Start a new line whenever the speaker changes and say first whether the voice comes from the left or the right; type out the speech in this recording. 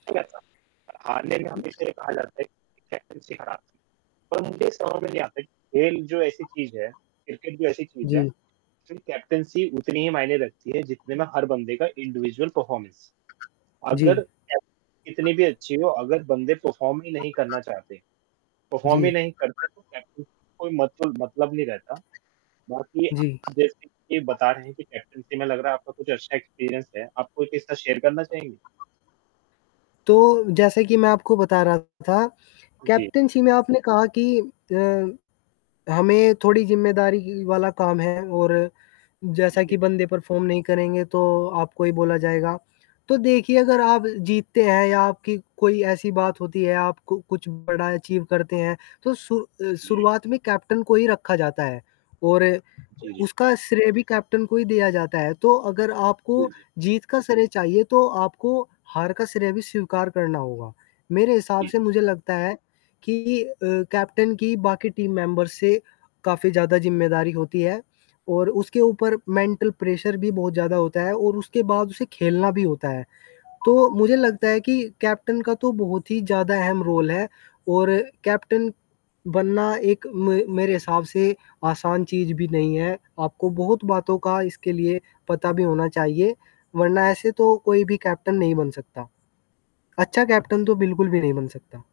right: [unintelligible] हारने
left: हुँ।
right: वाले से ये कहा जाता है कि कैप्टैन्सी खराब थी। परंतु ये समझ में नहीं आता कि खेल जो ऐसी चीज़ है, क्रिकेट भी ऐसी चीज़ है।
left: जी।
right: जो कैप्टैन्सी उतनी ही मायने रखती है जितने में हर बंदे का इंडिविजुअल परफॉर्मेंस।
left: जी।
right: अगर एफ कितनी भी अच्छी हो अगर बंदे परफॉर्म ही नहीं करना चाहते, परफॉर्म ही
left: जी।
right: नहीं करते। तो कैप्टन कोई मतल मतलब नहीं रहता। बाकी
left: जी।
right: आप जैसे कि बता रहे हैं कि कैप्टैन्सी में लग रहा है आपका कुछ अच्छा एक्सपीरियंस है। आप कोई किस्सा शेयर करना चाहेंगे?
left: तो जैसे कि मैं आपको बता रहा था
right: जी।
left: कैप्टैन्सी में आपने कहा कि अ, हमें थोड़ी ज़िम्मेदारी ही वाला काम है और जैसा
right: जी।
left: कि बंदे परफ़ॉर्म नहीं करेंगे, तो आपको ही बोला जाएगा। तो देखिए अगर आप जीतते हैं या आपकी कोई ऐसी बात होती है, आपको कुछ बड़ा अचीव करते हैं। तो सु अ,
right: जी।
left: शुरुआत में कैप्टन को ही रखा जाता है और
right: जी, जी।
left: उसका श्रेय भी कैप्टन को ही दिया जाता है। तो अगर
right: जी,
left: आपको
right: जी।
left: जीत का श्रेय चाहिए तो आपको हार का श्रेय भी स्वीकार करना होगा। मेरे हिसाब
right: जी।
left: से मुझे लगता है कि अ, कैप्टन की बाकी टीम मेंबर्स से काफ़ी ज़्यादा ज़िम्मेदारी होती है। और उसके ऊपर मेंटल प्रेशर भी बहुत ज़्यादा होता है और उसके बाद उसे खेलना भी होता है। तो मुझे लगता है कि कैप्टन का तो बहुत ही ज़्यादा अहम रोल है और कैप्टन बनना एक मे मेरे हिसाब से आसान चीज़ भी नहीं है। आपको बहुत बातों का इसके लिए पता भी होना चाहिए वरना ऐसे तो कोई भी कैप्टन नहीं बन सकता। अच्छा कैप्टन तो बिल्कुल भी नहीं बन सकता।